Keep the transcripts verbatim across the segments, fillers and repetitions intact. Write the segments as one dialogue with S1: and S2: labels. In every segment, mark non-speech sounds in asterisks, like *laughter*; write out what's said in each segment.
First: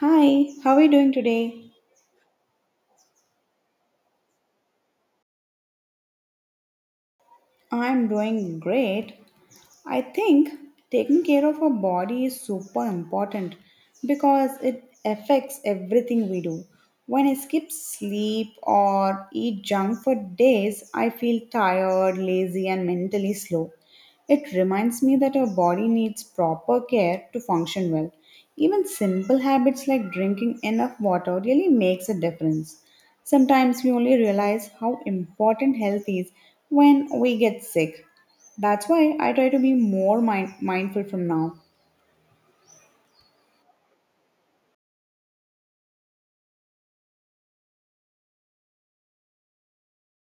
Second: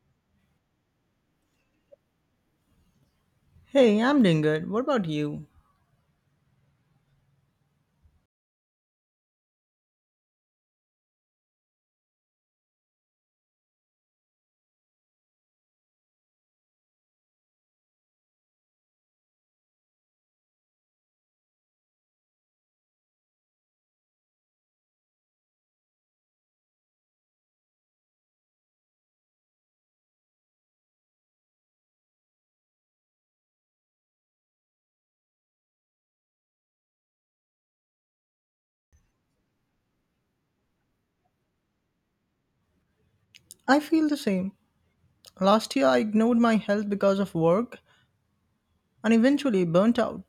S1: Hi, how are you doing today?
S2: Hey, I'm doing good. What about you?
S1: I'm doing great. I think taking care of our body is super important because it affects everything we do. When I skip sleep or eat junk for days, I feel tired, lazy, and mentally slow. It reminds me that our body needs proper care to function well. Even simple habits like drinking enough water really makes a difference. Sometimes we only realize how important health is when we get sick. That's why I try to be more mind- mindful from now.
S2: I feel the same. Last year, I ignored my health because of work and eventually burnt out.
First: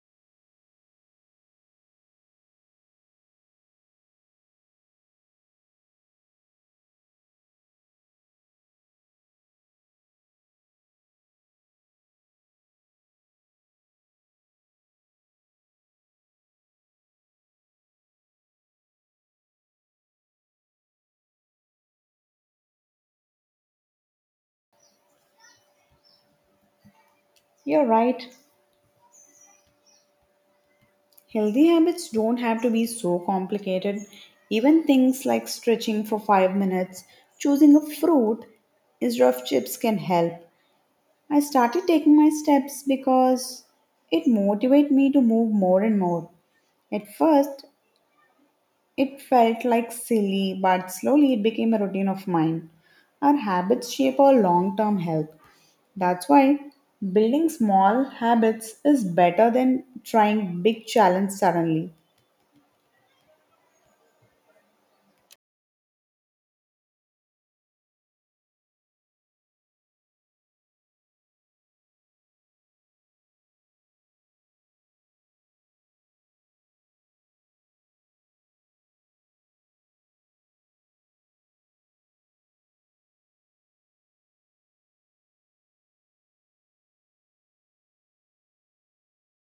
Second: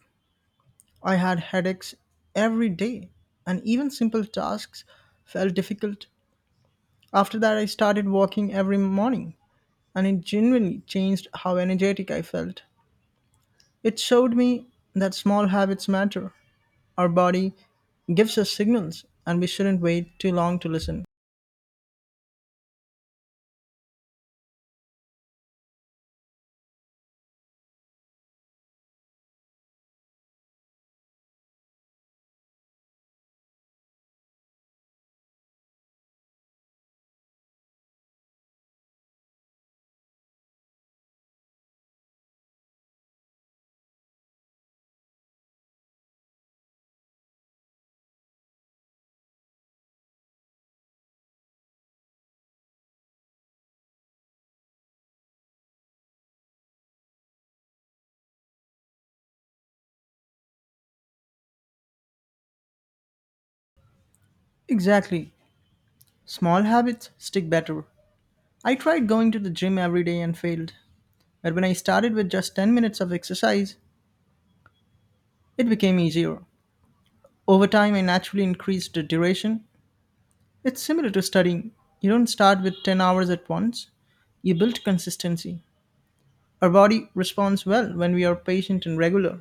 S2: I had headaches every day, and even simple tasks felt difficult. After that, I started walking every morning, and it genuinely changed how energetic I felt. It showed me that small habits matter. Our body gives us signals, and we shouldn't wait too long to listen.
S1: You're right. Healthy habits don't have to be so complicated. Even things like stretching for five minutes, choosing a fruit instead of chips can help. I started taking my steps because it motivated me to move more and more. At first, it felt like silly, but slowly it became a routine of mine. Our habits shape our long term health. That's why building small habits is better than trying big challenge suddenly.
S2: Exactly. Small habits stick better. I tried going to the gym every day and failed. But when I started with just ten minutes of exercise, it became easier. Over time, I naturally increased the duration. It's similar to studying. You don't start with ten hours at once, you build consistency. Our body responds well when we are patient and regular.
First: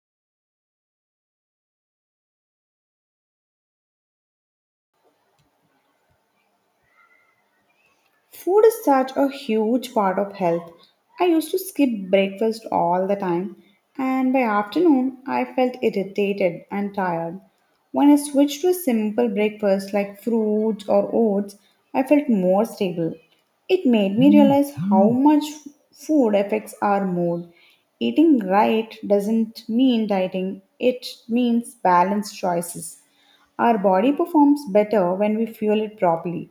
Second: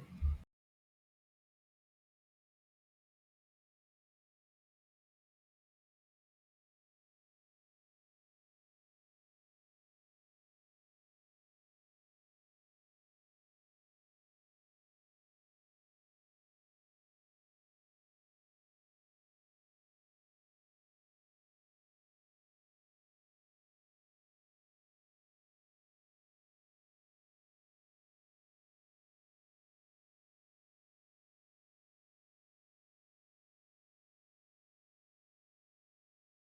S1: Food is such a huge part of health. I used to skip breakfast all the time, and by afternoon I felt irritated and tired. When I switched to a simple breakfast like fruits or oats, I felt more stable. It made me realize how much food affects our mood. Eating right doesn't mean dieting, it means balanced choices. Our body performs better when we fuel it properly.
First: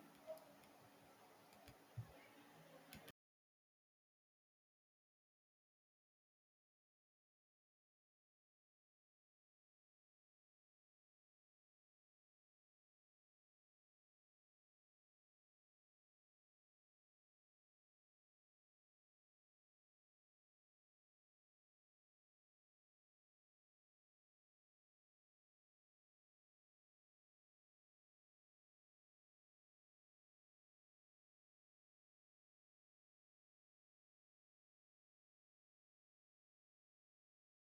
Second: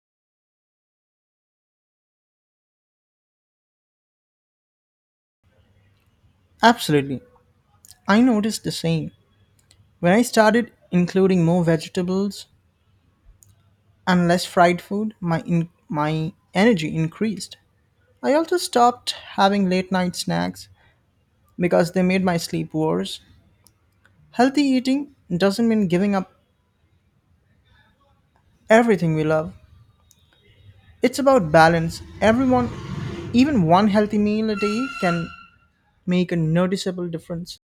S2: Absolutely. I noticed the same. When I started including more vegetables and less fried food, my in- my energy increased. I also stopped having late night snacks because they made my sleep worse. Healthy eating doesn't mean giving up everything we love. It's about balance. Everyone, even one healthy meal a day can make a noticeable difference.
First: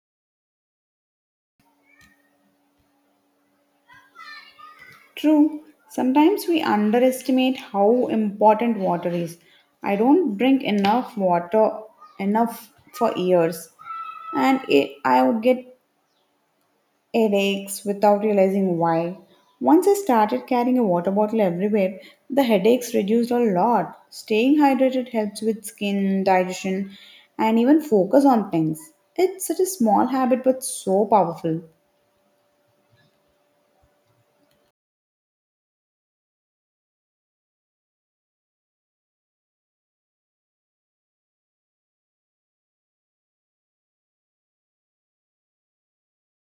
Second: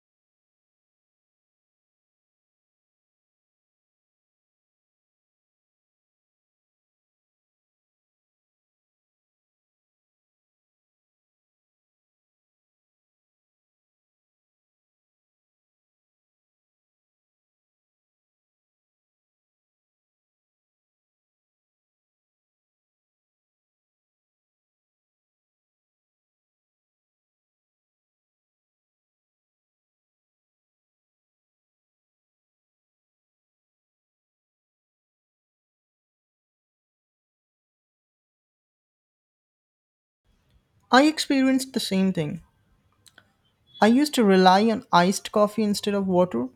S1: True, sometimes we underestimate how important water is. I don't drink enough water enough for years and it, I would get headaches without realizing why. Once I started carrying a water bottle everywhere, the headaches reduced a lot. Staying hydrated helps with skin, digestion, and even focus on things. It's such a small habit but so powerful.
S2: I experienced the same thing. I used to rely on iced coffee instead of water,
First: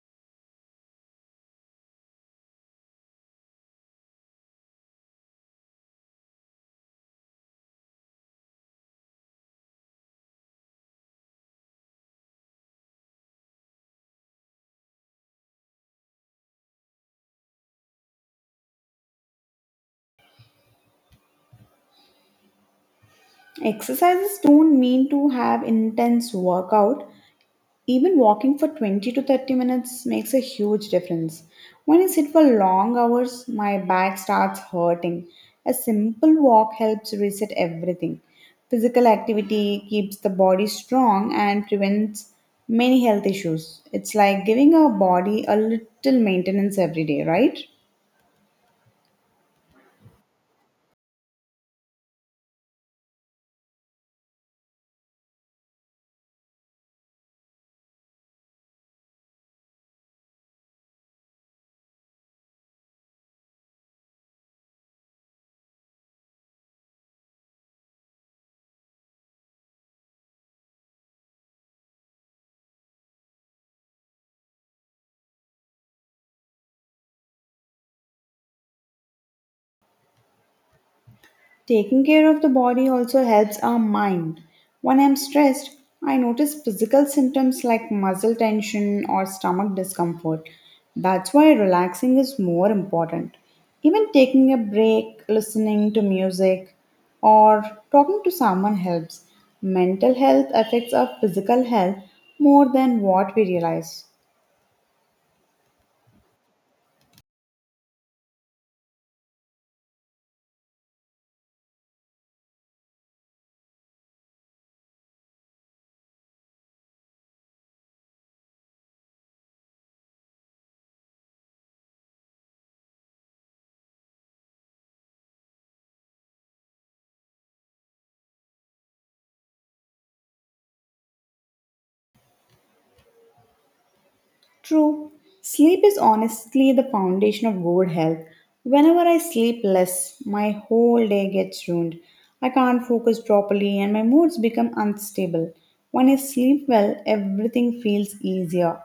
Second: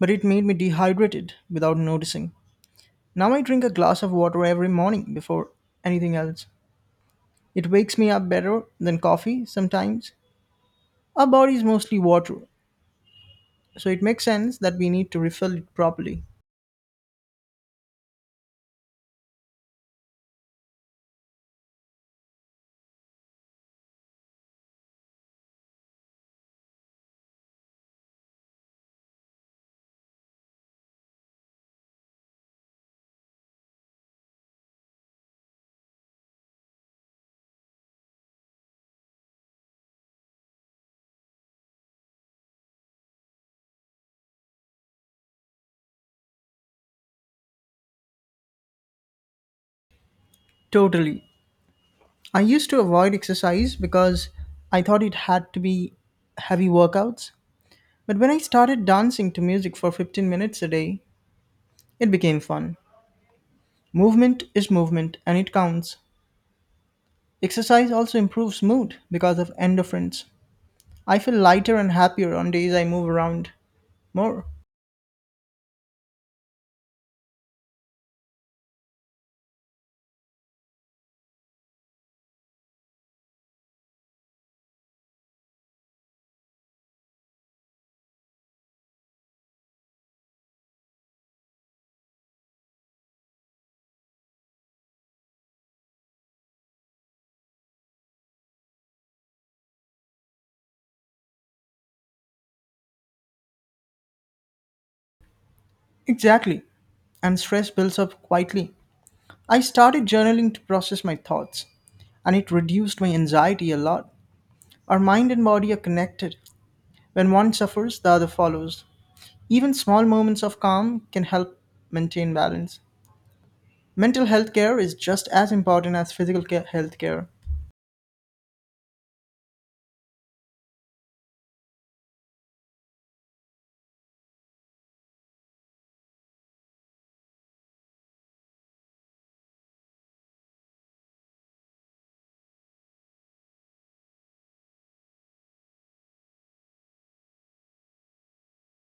S2: but it made me dehydrated without noticing. Now I drink a glass of water every morning before anything else. It wakes me up better than coffee sometimes. Our body is mostly water, so it makes sense that we need to refill it properly.
S1: Exercises don't mean to have intense workout. Even walking for twenty to thirty minutes makes a huge difference. When I sit for long hours, my back starts hurting. A simple walk helps reset everything. Physical activity keeps the body strong and prevents many health issues. It's like giving our body a little maintenance every day, right?
S2: Totally. I used to avoid exercise because I thought it had to be heavy workouts. But when I started dancing to music for fifteen minutes a day, it became fun. Movement is movement and it counts. Exercise also improves mood because of endorphins. I feel lighter and happier on days I move around more.
S1: Taking care of the body also helps our mind. When I'm stressed, I notice physical symptoms like muscle tension or stomach discomfort. That's why relaxing is more important. Even taking a break, listening to music, or talking to someone helps. Mental health affects our physical health more than what we realize.
S2: Exactly. And stress builds up quietly. I started journaling to process my thoughts and it reduced my anxiety a lot. Our mind and body are connected. When one suffers, the other follows. Even small moments of calm can help maintain balance. Mental health care is just as important as physical care, health care.
S1: True, sleep is honestly the foundation of good health. Whenever I sleep less, my whole day gets ruined. I can't focus properly and my moods become unstable. When I sleep well, everything feels easier.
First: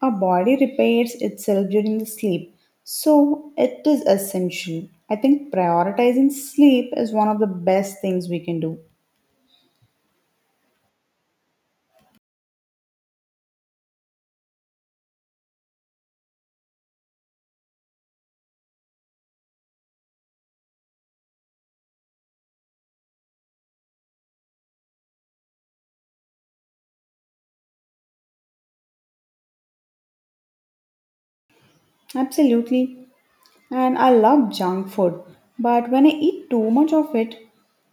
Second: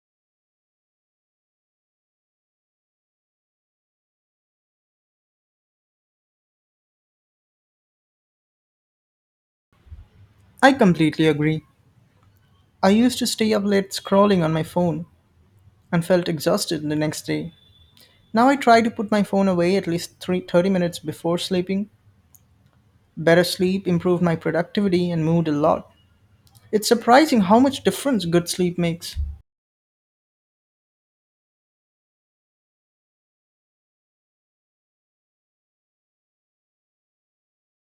S1: Our body repairs itself during the sleep, so it is essential. I think prioritizing sleep is one of the best things we can do.
S2: I completely agree. I used to stay up late scrolling on my phone and felt exhausted the next day. Now I try to put my phone away at least three, thirty minutes before sleeping. Better sleep improved my productivity and mood a lot. It's surprising how much difference good sleep makes.
S1: Absolutely. And I love junk food, but when I eat too much of it,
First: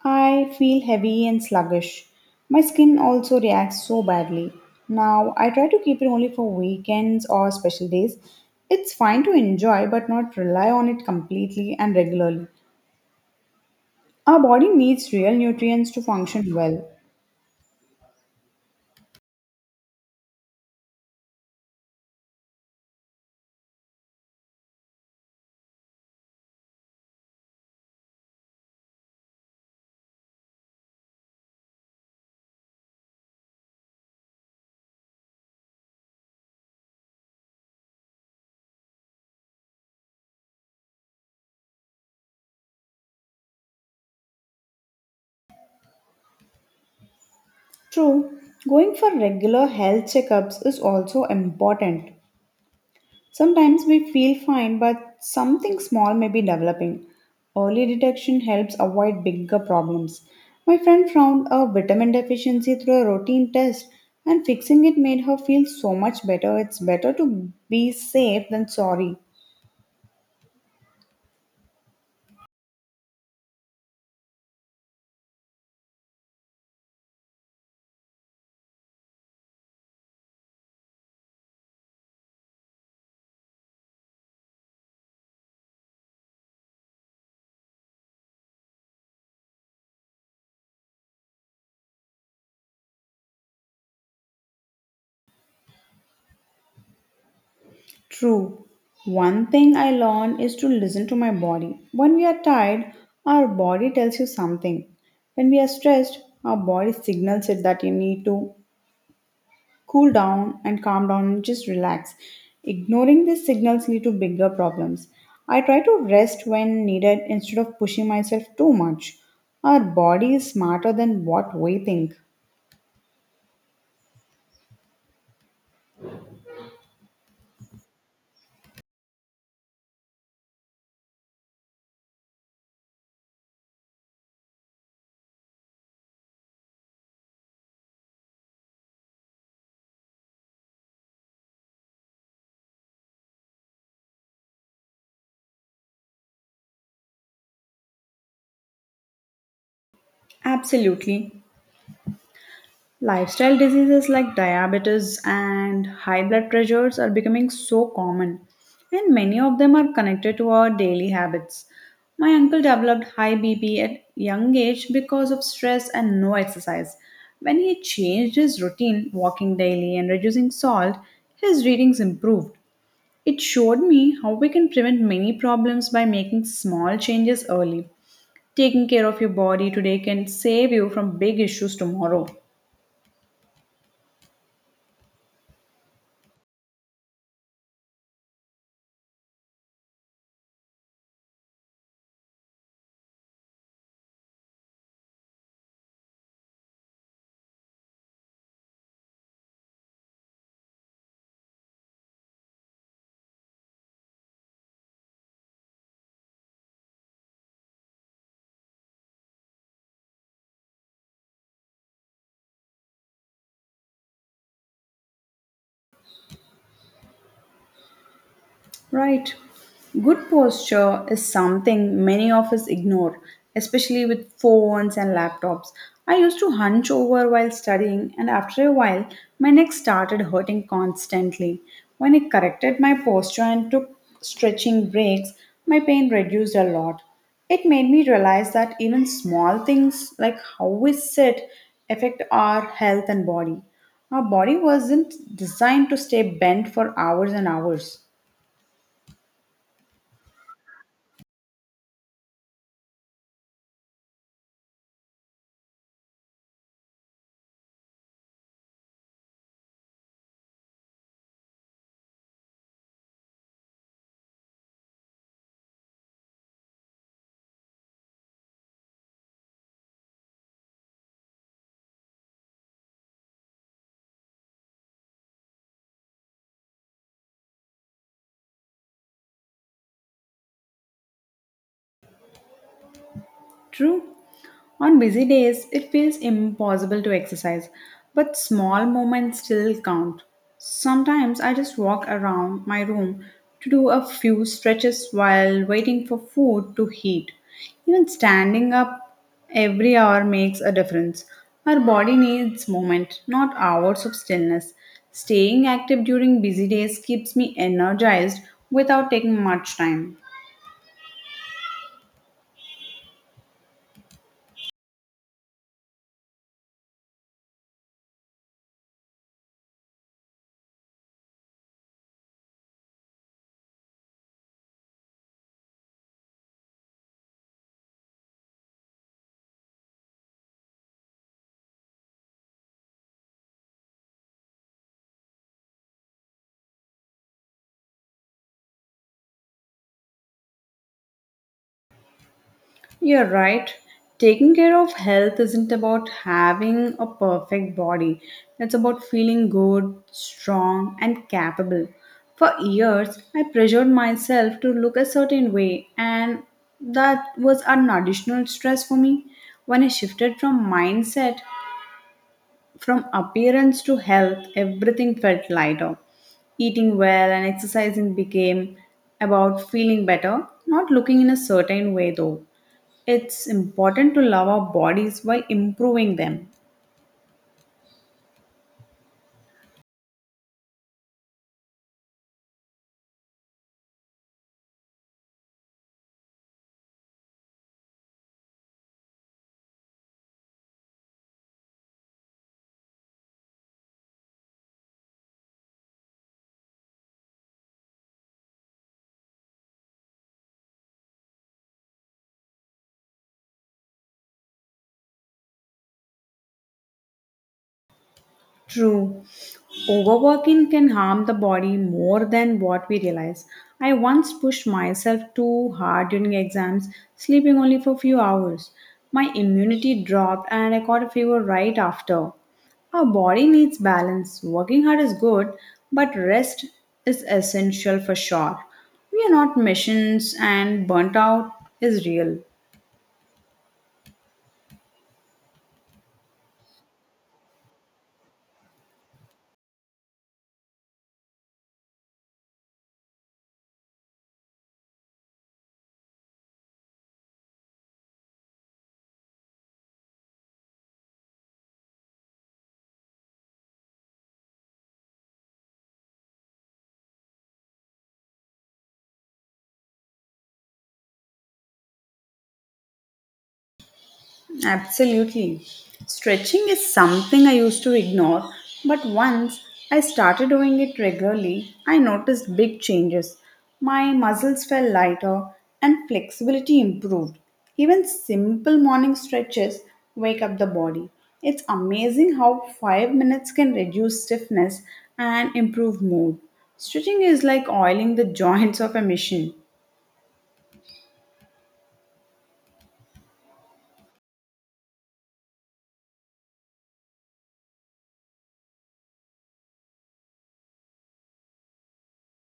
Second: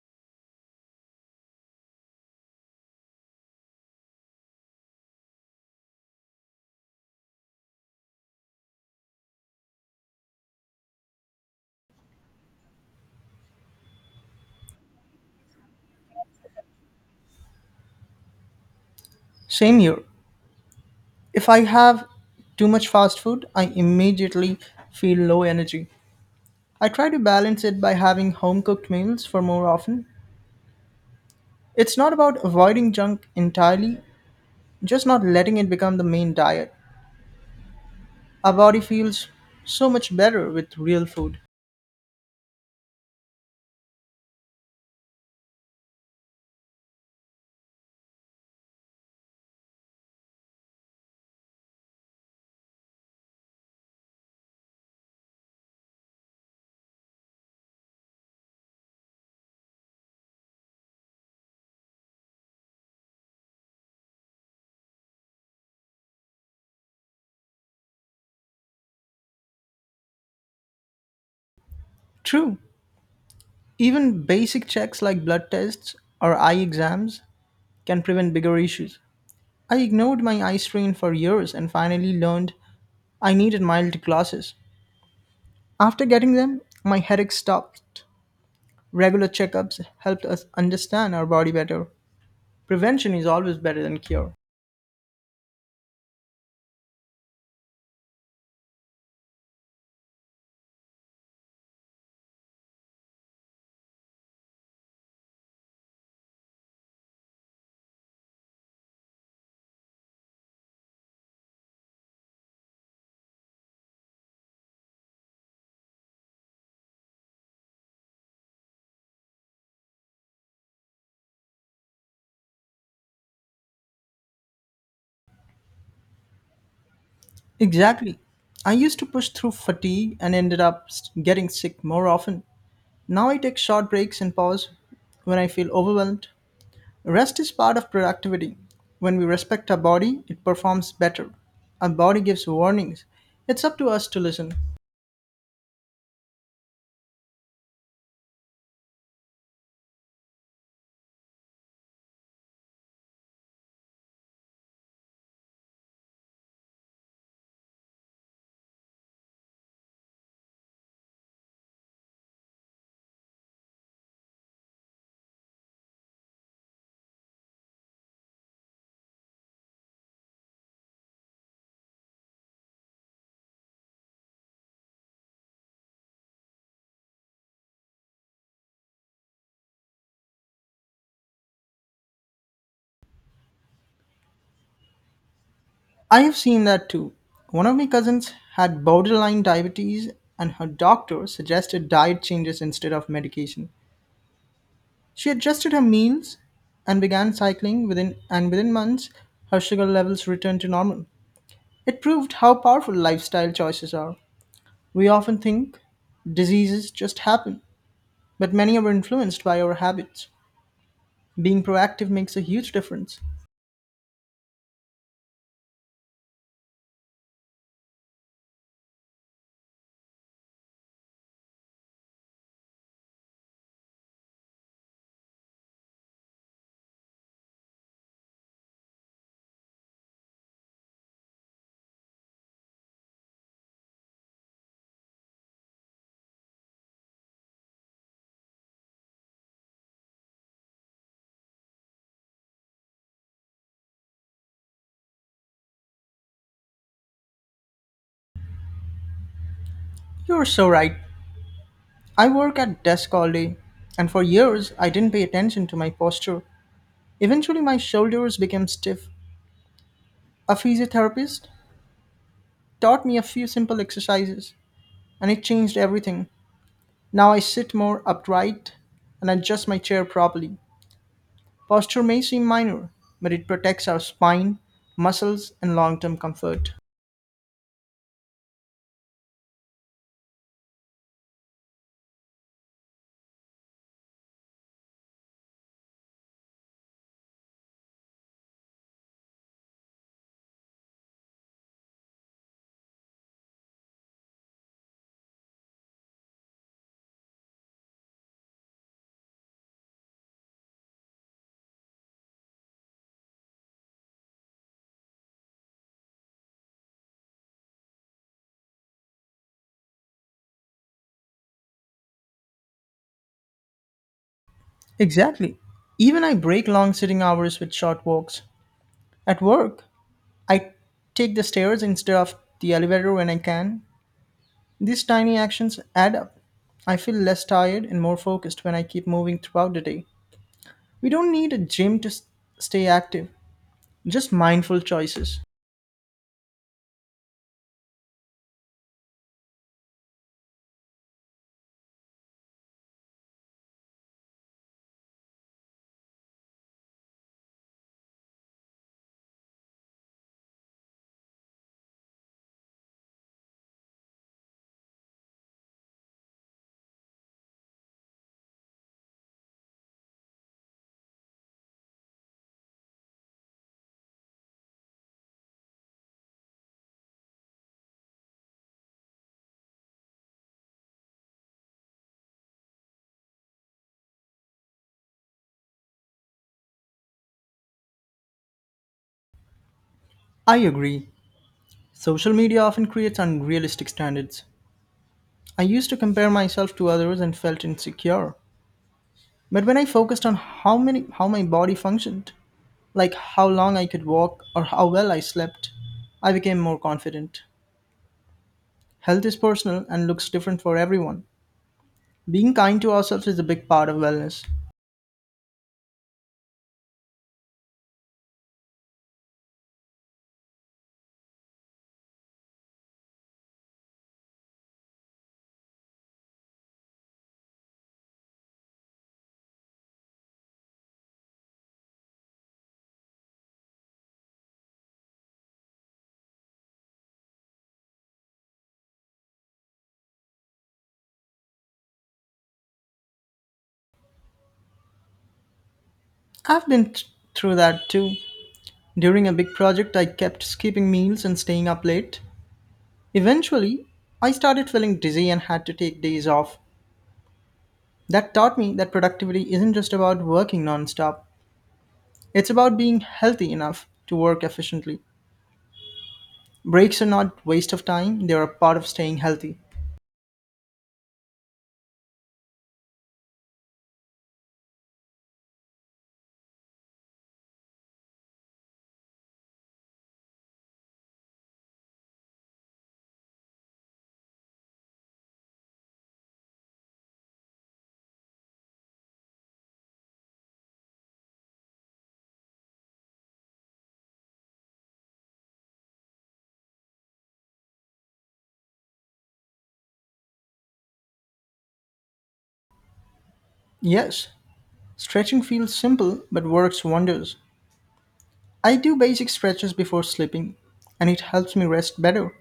S1: I feel heavy and sluggish. My skin also reacts so badly. Now, I try to keep it only for weekends or special days. It's fine to enjoy, but not rely on it completely and regularly. Our body needs real nutrients to function well.
S2: Same here. If I have too much fast food, I immediately feel low energy. I try to balance it by having home cooked meals for more often. It's not about avoiding junk entirely, just not letting it become the main diet. Our body feels so much better with real food.
S1: True, going for regular health checkups is also important. Sometimes we feel fine, but something small may be developing. Early detection helps avoid bigger problems. My friend found a vitamin deficiency through a routine test, and fixing it made her feel so much better. It's better to be safe than sorry.
S2: True, even basic checks like blood tests or eye exams can prevent bigger issues. I ignored my eye strain for years and finally learned I needed mild glasses. After getting them, my headache stopped. Regular checkups helped us understand our body better. Prevention is always better than cure.
S1: True. One thing I learned is to listen to my body. When we are tired, our body tells you something. When we are stressed, our body signals it that you need to cool down and calm down and just relax. Ignoring these signals lead to bigger problems. I try to rest when needed instead of pushing myself too much. Our body is smarter than what we think.
S2: Exactly. I used to push through fatigue and ended up s- getting sick more often. Now I take short breaks and pause when I feel overwhelmed. Rest is part of productivity. When we respect our body, it performs better. Our body gives warnings. It's up to us to listen.
S1: Absolutely. Lifestyle diseases like diabetes and high blood pressures are becoming so common, and many of them are connected to our daily habits. My uncle developed high B P at young age because of stress and no exercise. When he changed his routine, walking daily and reducing salt, his readings improved. It showed me how we can prevent many problems by making small changes early. Taking care of your body today can save you from big issues tomorrow.
S2: I have seen that too. One of my cousins had borderline diabetes, and her doctor suggested diet changes instead of medication. She adjusted her means and began cycling within and within months her sugar levels returned to normal. It proved how powerful lifestyle choices are. We often think diseases just happen, but many are influenced by our habits. Being proactive makes a huge difference.
S1: Right. Good posture is something many of us ignore, especially with phones and laptops. I used to hunch over while studying, and after a while, my neck started hurting constantly. When I corrected my posture and took stretching breaks, my pain reduced a lot. It made me realize that even small things like how we sit affect our health and body. Our body wasn't designed to stay bent for hours and hours.
S2: You're so right. I work at desk all day, and for years I didn't pay attention to my posture. Eventually my shoulders became stiff. A physiotherapist taught me a few simple exercises, and it changed everything. Now I sit more upright and adjust my chair properly. Posture may seem minor, but it protects our spine, muscles, and long term comfort.
S1: True. On busy days, it feels impossible to exercise, but small moments still count. Sometimes I just walk around my room to do a few stretches while waiting for food to heat. Even standing up every hour makes a difference. Our body needs movement, not hours of stillness. Staying active during busy days keeps me energized without taking much time.
S2: Exactly. Even I break long sitting hours with short walks. At work, I take the stairs instead of the elevator when I can. These tiny actions add up. I feel less tired and more focused when I keep moving throughout the day. We don't need a gym to s- stay active, just mindful choices.
S1: You're right. Taking care of health isn't about having a perfect body. It's about feeling good, strong, and capable. For years, I pressured myself to look a certain way, and that was an additional stress for me. When I shifted from mindset from appearance to health, everything felt lighter. Eating well and exercising became about feeling better, not looking in a certain way though. It's important to love our bodies while improving them.
S2: I agree. Social media often creates unrealistic standards. I used to compare myself to others and felt insecure. But when I focused on how many how my body functioned, like how long I could walk or how well I slept, I became more confident. Health is personal and looks different for everyone. Being kind to ourselves is a big part of wellness.
S1: True. Overworking can harm the body more than what we realize. I once pushed myself too hard during exams, sleeping only for a few hours. My immunity dropped and I caught a fever right after. Our body needs balance. Working hard is good, but rest is essential for sure. We are not machines and burnt out is real.
S2: I've been th- through that too. During a big project, I kept skipping meals and staying up late. Eventually, I started feeling dizzy and had to take days off. That taught me that productivity isn't just about working nonstop, it's about being healthy enough to work efficiently. Breaks are not waste of time, they are a part of staying healthy.
S1: Absolutely. Stretching is something I used to ignore, but once I started doing it regularly, I noticed big changes. My muscles felt lighter and flexibility improved. Even simple morning stretches wake up the body. It's amazing how five minutes can reduce stiffness and improve mood. Stretching is like oiling the *laughs* joints of a machine.
S2: Yes, stretching feels simple but works wonders. I do basic stretches before sleeping and it helps me rest better.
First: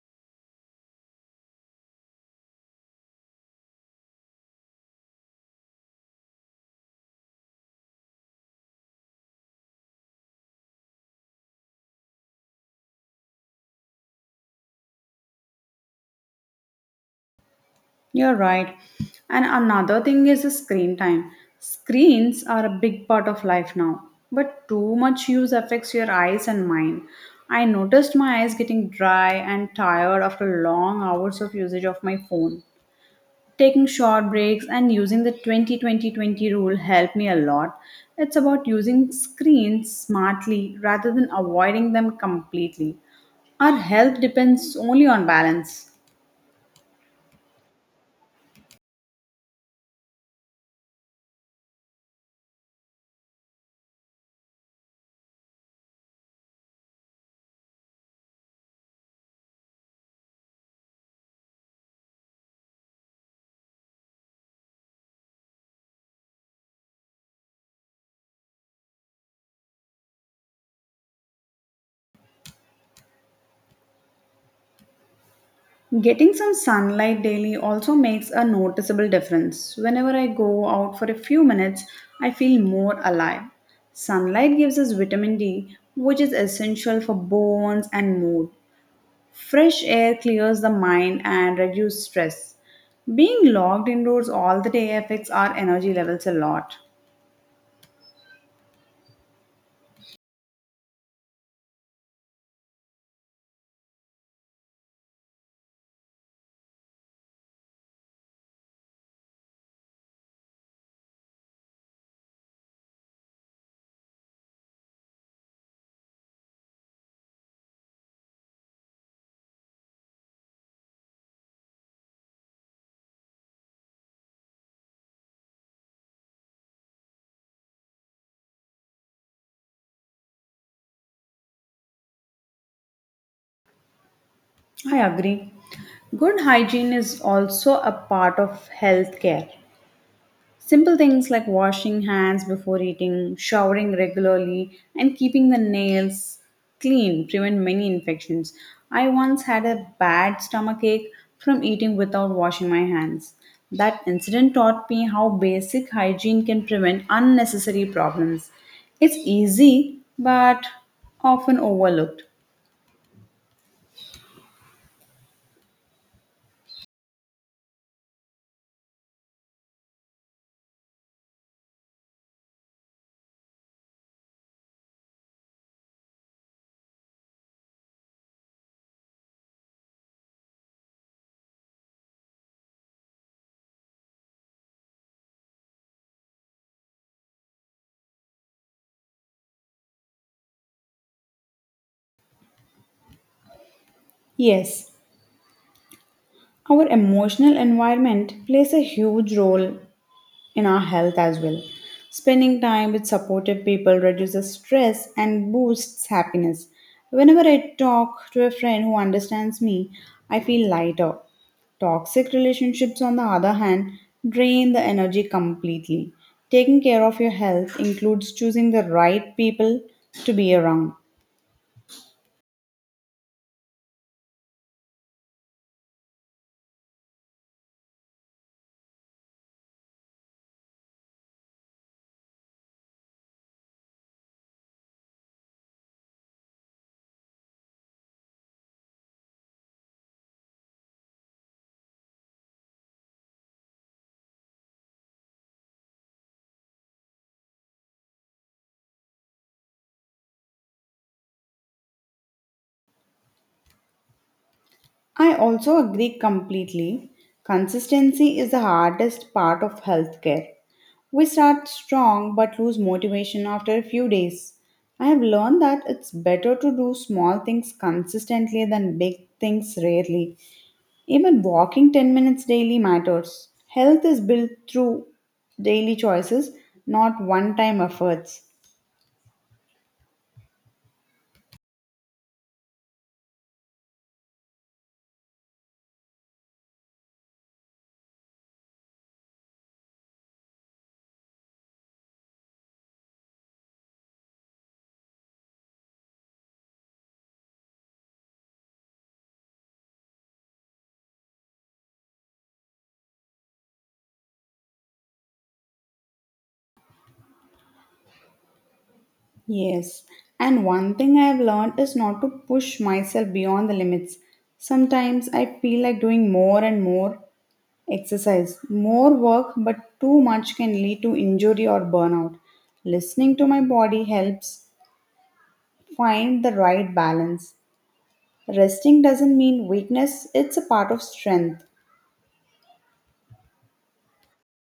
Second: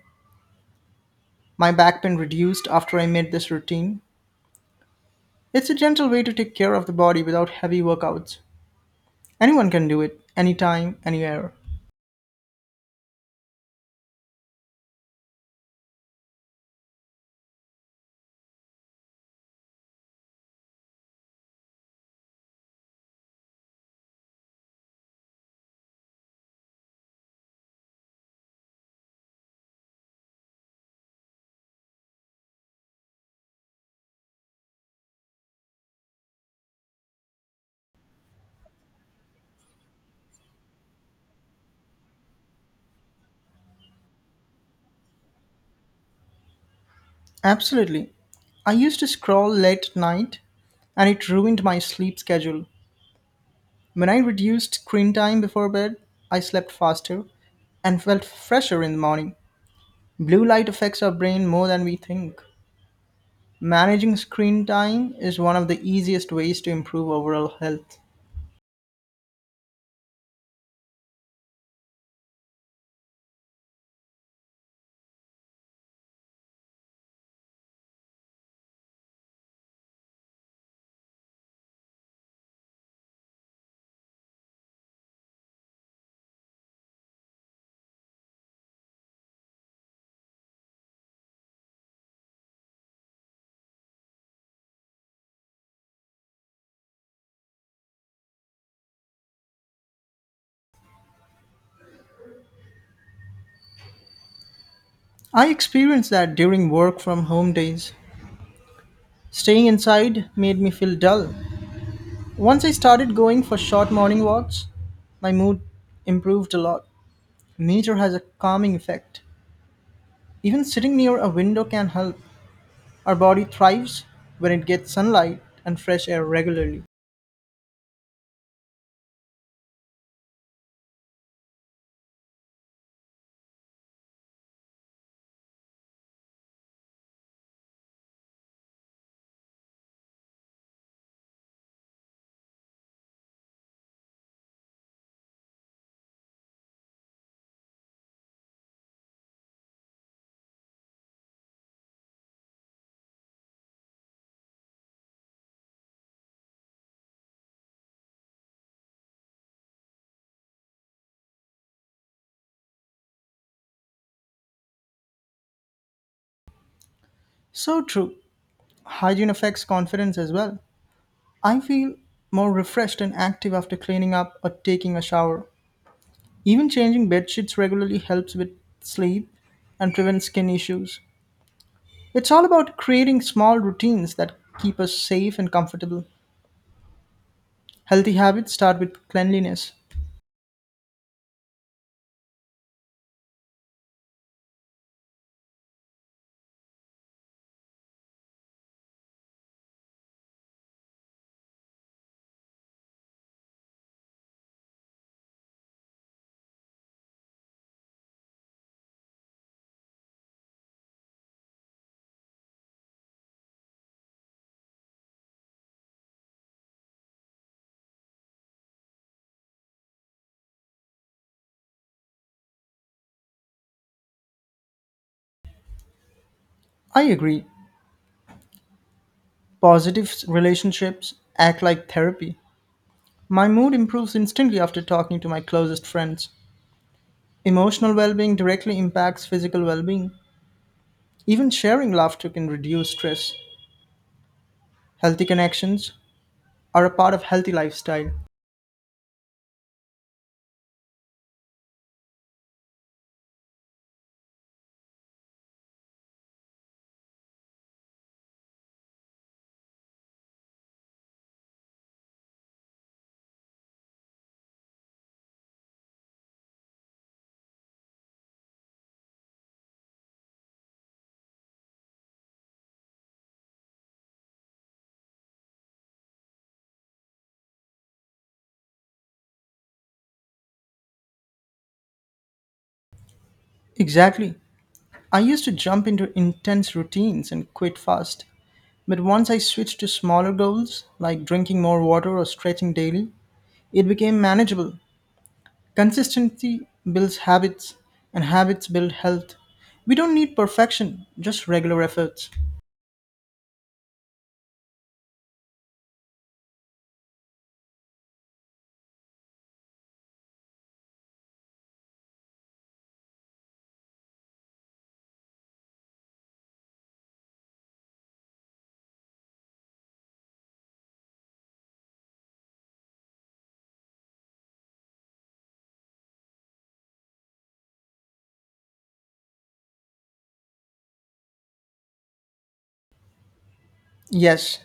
S2: My back pain reduced after I made this routine. It's a gentle way to take care of the body without heavy workouts. Anyone can do it, anytime, anywhere.
S1: You're right. And another thing is the screen time. Screens are a big part of life now, but too much use affects your eyes and mind. I noticed my eyes getting dry and tired after long hours of usage of my phone. Taking short breaks and using the twenty twenty twenty rule helped me a lot. It's about using screens smartly rather than avoiding them completely. Our health depends only on balance.
S2: Absolutely. I used to scroll late at night and it ruined my sleep schedule. When I reduced screen time before bed, I slept faster and felt fresher in the morning. Blue light affects our brain more than we think. Managing screen time is one of the easiest ways to improve overall health.
S1: Getting some sunlight daily also makes a noticeable difference. Whenever I go out for a few minutes, I feel more alive. Sunlight gives us vitamin D, which is essential for bones and mood. Fresh air clears the mind and reduces stress. Being locked indoors all the day affects our energy levels a lot.
S2: I experienced that during work from home days. Staying inside made me feel dull. Once I started going for short morning walks, my mood improved a lot. Nature has a calming effect. Even sitting near a window can help. Our body thrives when it gets sunlight and fresh air regularly.
S1: I agree. Good hygiene is also a part of health care. Simple things like washing hands before eating, showering regularly, and keeping the nails clean prevent many infections. I once had a bad stomach ache from eating without washing my hands. That incident taught me how basic hygiene can prevent unnecessary problems. It's easy, but often overlooked.
S2: So true. Hygiene affects confidence as well. I feel more refreshed and active after cleaning up or taking a shower. Even changing bed sheets regularly helps with sleep and prevents skin issues. It's all about creating small routines that keep us safe and comfortable. Healthy habits start with cleanliness.
S1: Yes, our emotional environment plays a huge role in our health as well. Spending time with supportive people reduces stress and boosts happiness. Whenever I talk to a friend who understands me, I feel lighter. Toxic relationships, on the other hand, drain the energy completely. Taking care of your health includes choosing the right people to be around.
S2: I agree. Positive relationships act like therapy. My mood improves instantly after talking to my closest friends. Emotional well being directly impacts physical well being. Even sharing laughter can reduce stress. Healthy connections are a part of healthy lifestyle.
S1: I also agree completely. Consistency is the hardest part of healthcare. We start strong but lose motivation after a few days. I have learned that it's better to do small things consistently than big things rarely. Even walking ten minutes daily matters. Health is built through daily choices, not one time efforts.
S2: Exactly. I used to jump into intense routines and quit fast. But once I switched to smaller goals, like drinking more water or stretching daily, it became manageable. Consistency builds habits, and habits build health. We don't need perfection, just regular efforts.
S1: Yes, and one thing I have learned is not to push myself beyond the limits. Sometimes I feel like doing more and more, Exercise. More work, but too much can lead to injury or burnout. Listening to my body helps find the right balance. Resting doesn't mean weakness, it's a part of strength.
S2: Yes,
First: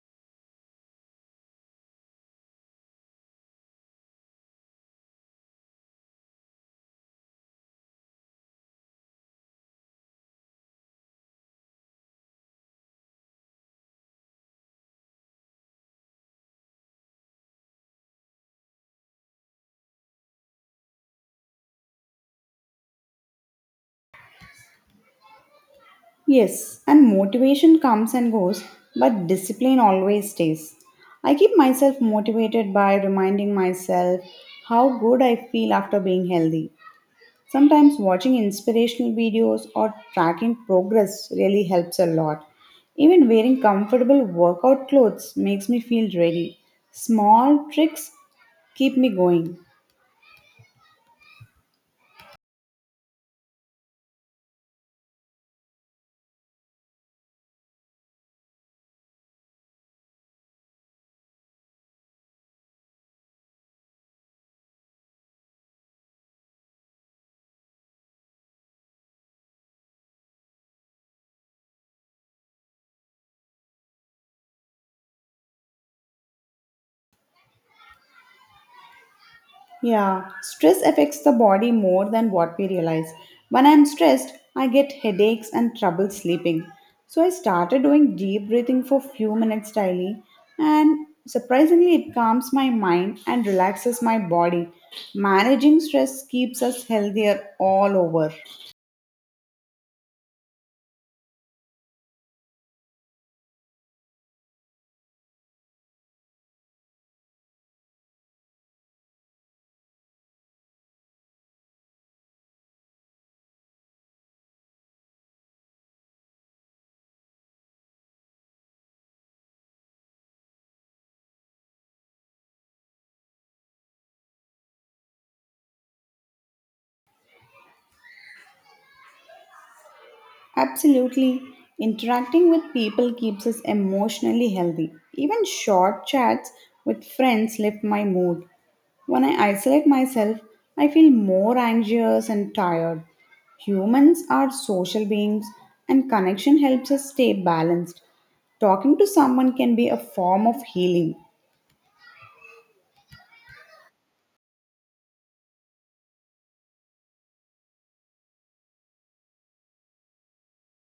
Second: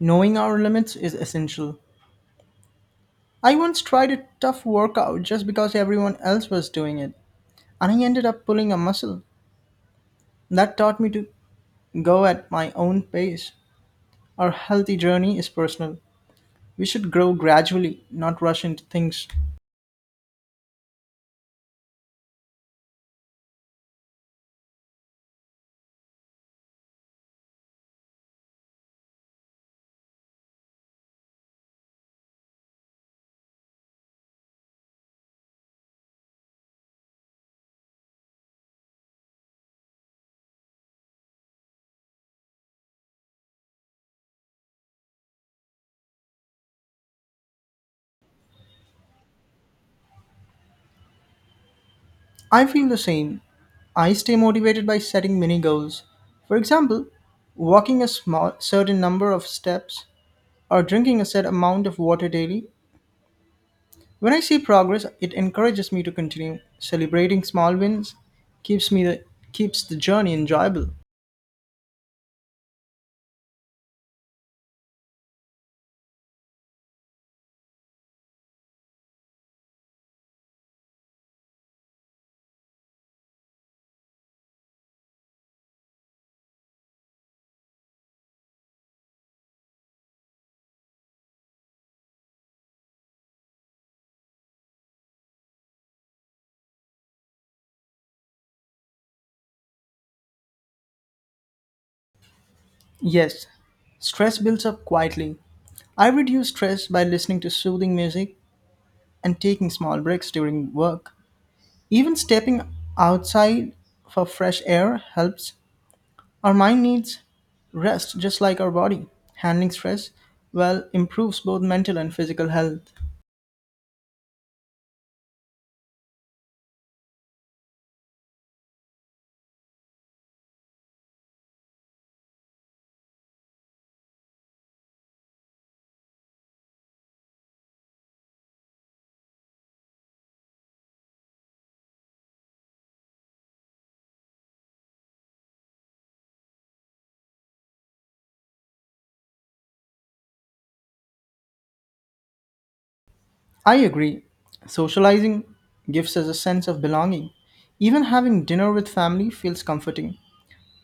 S2: knowing our limits is essential. I once tried a tough workout just because everyone else was doing it, and I ended up pulling a muscle. That taught me to go at my own pace. Our healthy journey is personal. We should grow gradually, not rush into things.
S1: Yes, and motivation comes and goes, but discipline always stays. I keep myself motivated by reminding myself how good I feel after being healthy. Sometimes watching inspirational videos or tracking progress really helps a lot. Even wearing comfortable workout clothes makes me feel ready. Small tricks keep me going.
S2: I feel the same. I stay motivated by setting mini goals. For example, walking a small certain number of steps or drinking a set amount of water daily. When I see progress, it encourages me to continue. Celebrating small wins keeps me the, keeps the journey enjoyable.
S1: Yeah, stress affects the body more than what we realize. When I'm stressed, I get headaches and trouble sleeping. So I started doing deep breathing for few minutes daily and surprisingly it calms my mind and relaxes my body. Managing stress keeps us healthier all over.
S2: Yes, stress builds up quietly. I reduce stress by listening to soothing music and taking small breaks during work. Even stepping outside for fresh air helps. Our mind needs rest just like our body. Handling stress well improves both mental and physical health.
S1: Absolutely. Interacting with people keeps us emotionally healthy. Even short chats with friends lift my mood. When I isolate myself, I feel more anxious and tired. Humans are social beings, and connection helps us stay balanced. Talking to someone can be a form of healing.
S2: I agree. Socializing gives us a sense of belonging. Even having dinner with family feels comforting.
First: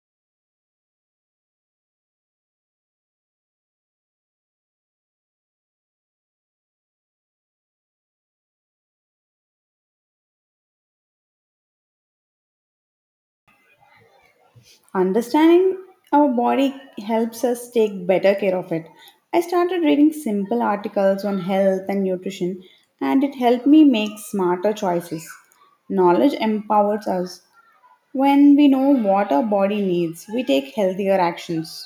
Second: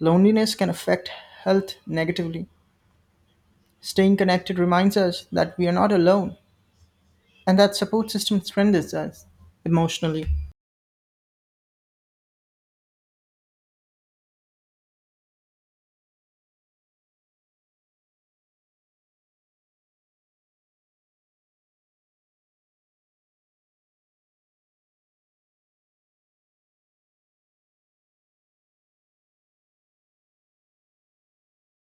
S2: Loneliness can affect health negatively. Staying connected reminds us that we are not alone and that support system strengthens us emotionally.
S1: Understanding our body helps us take better care of it. I started reading simple articles on health and nutrition, and it helped me make smarter choices. Knowledge empowers us. When we know what our body needs, we take healthier actions.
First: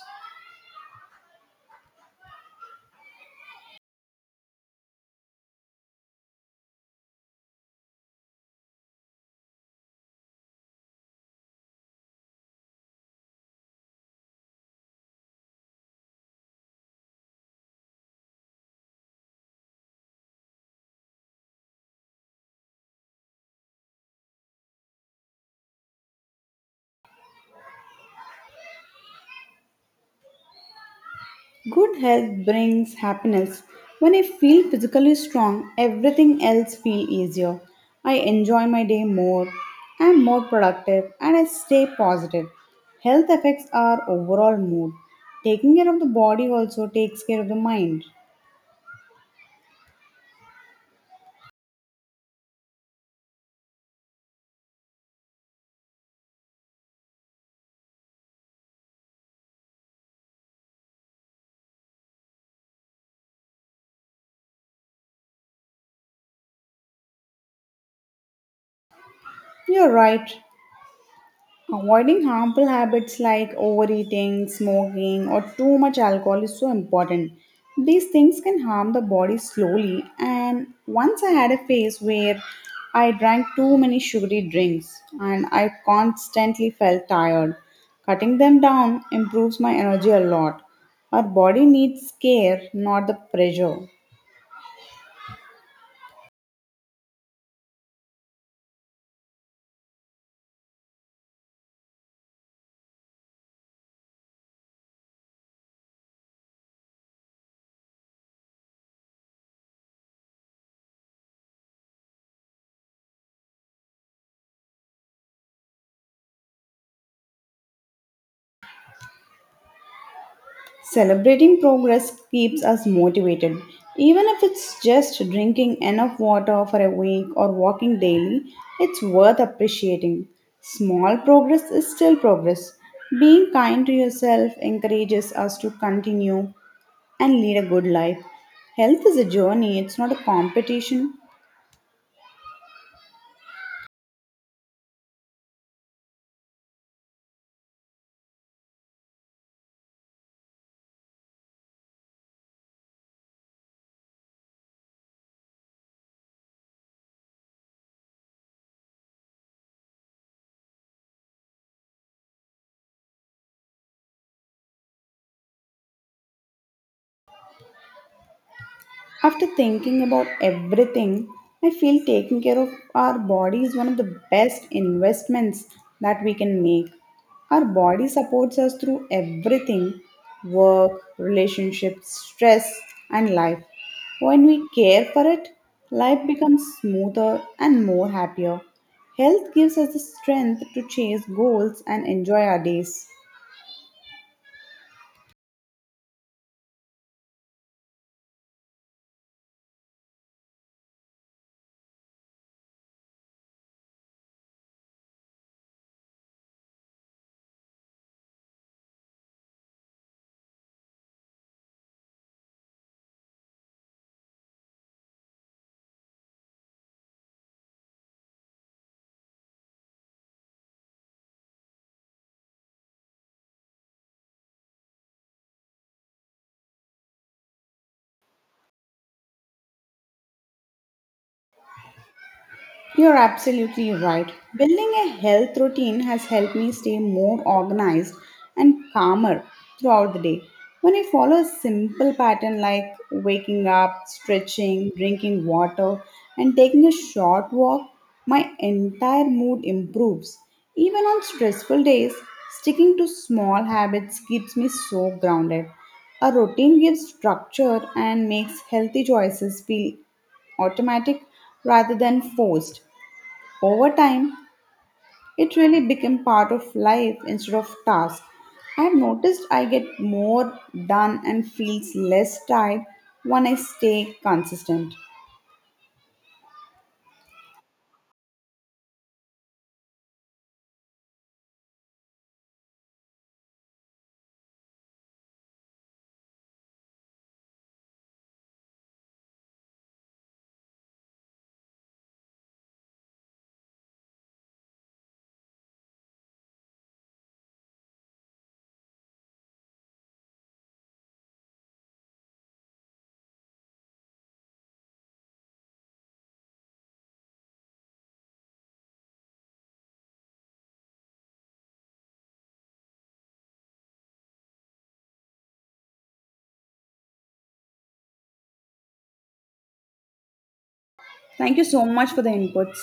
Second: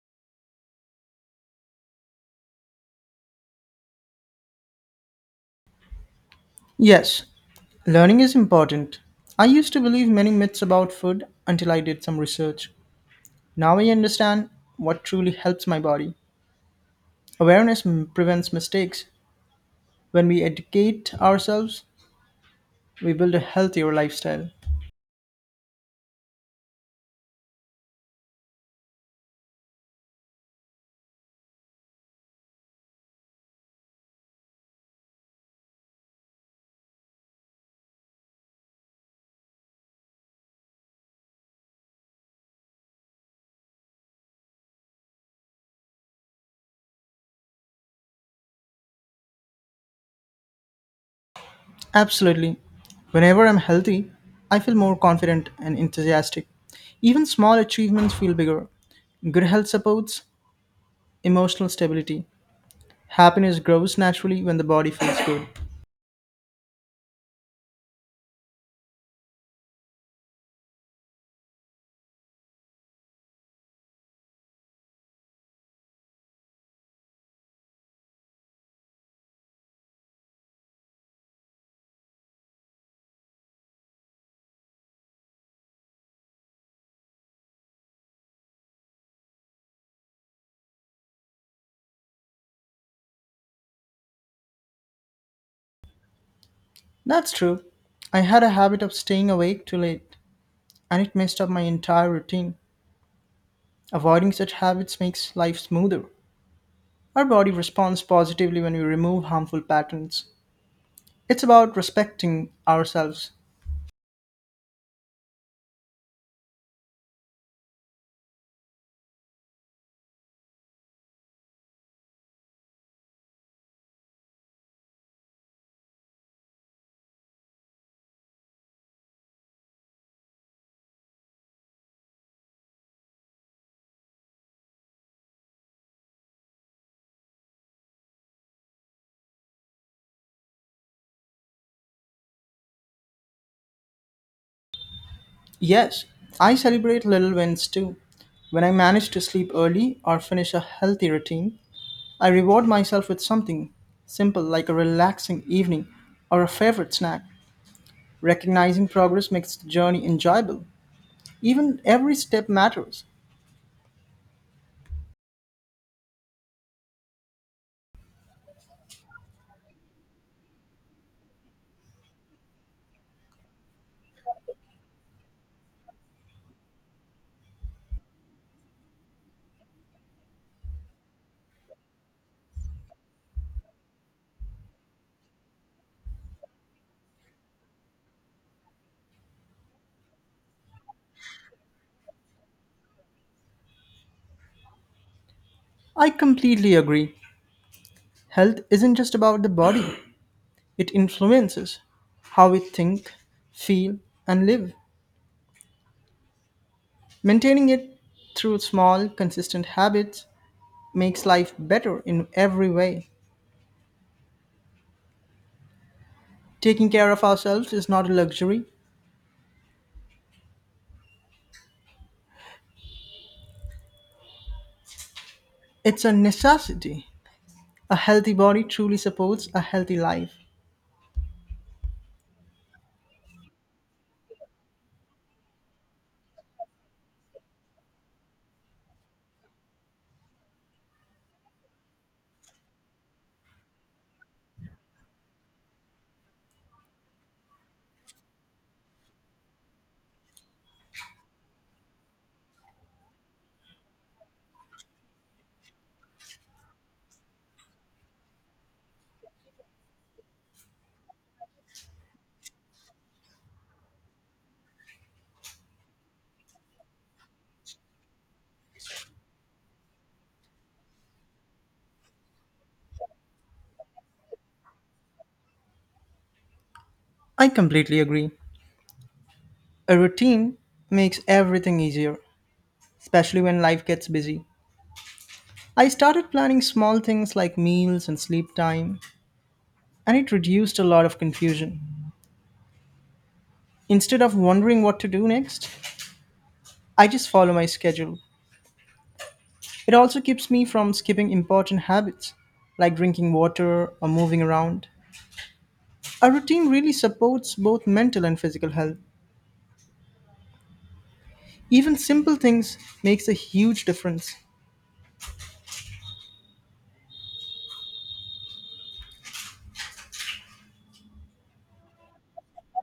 S2: Yes, learning is important. I used to believe many myths about food until I did some research. Now I understand what truly helps my body. Awareness m- prevents mistakes. When we educate ourselves, we build a healthier lifestyle.
S1: Good health brings happiness. When I feel physically strong, everything else feels easier. I enjoy my day more, I'm more productive, and I stay positive. Health affects our overall mood. Taking care of the body also takes care of the mind.
S2: Absolutely. Whenever I'm healthy, I feel more confident and enthusiastic. Even small achievements feel bigger. Good health supports emotional stability. Happiness grows naturally when the body feels good.
S1: You're right. Avoiding harmful habits like overeating, smoking, or too much alcohol is so important. These things can harm the body slowly. And once I had a phase where I drank too many sugary drinks and I constantly felt tired. Cutting them down improves my energy a lot. Our body needs care, not the pressure.
S2: That's true. I had a habit of staying awake too late, and it messed up my entire routine. Avoiding such habits makes life smoother. Our body responds positively when we remove harmful patterns. It's about respecting ourselves.
S1: Celebrating progress keeps us motivated. Even if it's just drinking enough water for a week or walking daily, it's worth appreciating. Small progress is still progress. Being kind to yourself encourages us to continue and lead a good life. Health is a journey, it's not a competition.
S2: Yes, I celebrate little wins too. When I manage to sleep early or finish a healthy routine, I reward myself with something simple like a relaxing evening or a favorite snack. Recognizing progress makes the journey enjoyable. Even every step matters.
S1: After thinking about everything, I feel taking care of our body is one of the best investments that we can make. Our body supports us through everything work, relationships, stress, and life. When we care for it, life becomes smoother and more happier. Health gives us the strength to chase goals and enjoy our days.
S2: I completely agree. Health isn't just about the body, it influences how we think, feel, and live. Maintaining it through small, consistent habits makes life better in every way. Taking care of ourselves is not a luxury, it's a necessity. A healthy body truly supports a healthy life.
S1: You're absolutely right. Building a health routine has helped me stay more organized and calmer throughout the day. When I follow a simple pattern like waking up, stretching, drinking water, and taking a short walk, my entire mood improves. Even on stressful days, sticking to small habits keeps me so grounded. A routine gives structure and makes healthy choices feel automatic rather than forced. Over time, it really became part of life instead of task. I've noticed I get more done and feels less tired when I stay consistent.
S2: I completely agree. A routine makes everything easier, especially when life gets busy. I started planning small things like meals and sleep time, and it reduced a lot of confusion. Instead of wondering what to do next, I just follow my schedule. It also keeps me from skipping important habits like drinking water or moving around. A routine really supports both mental and physical health. Even simple things makes a huge difference.
S1: Thank you so much for the inputs.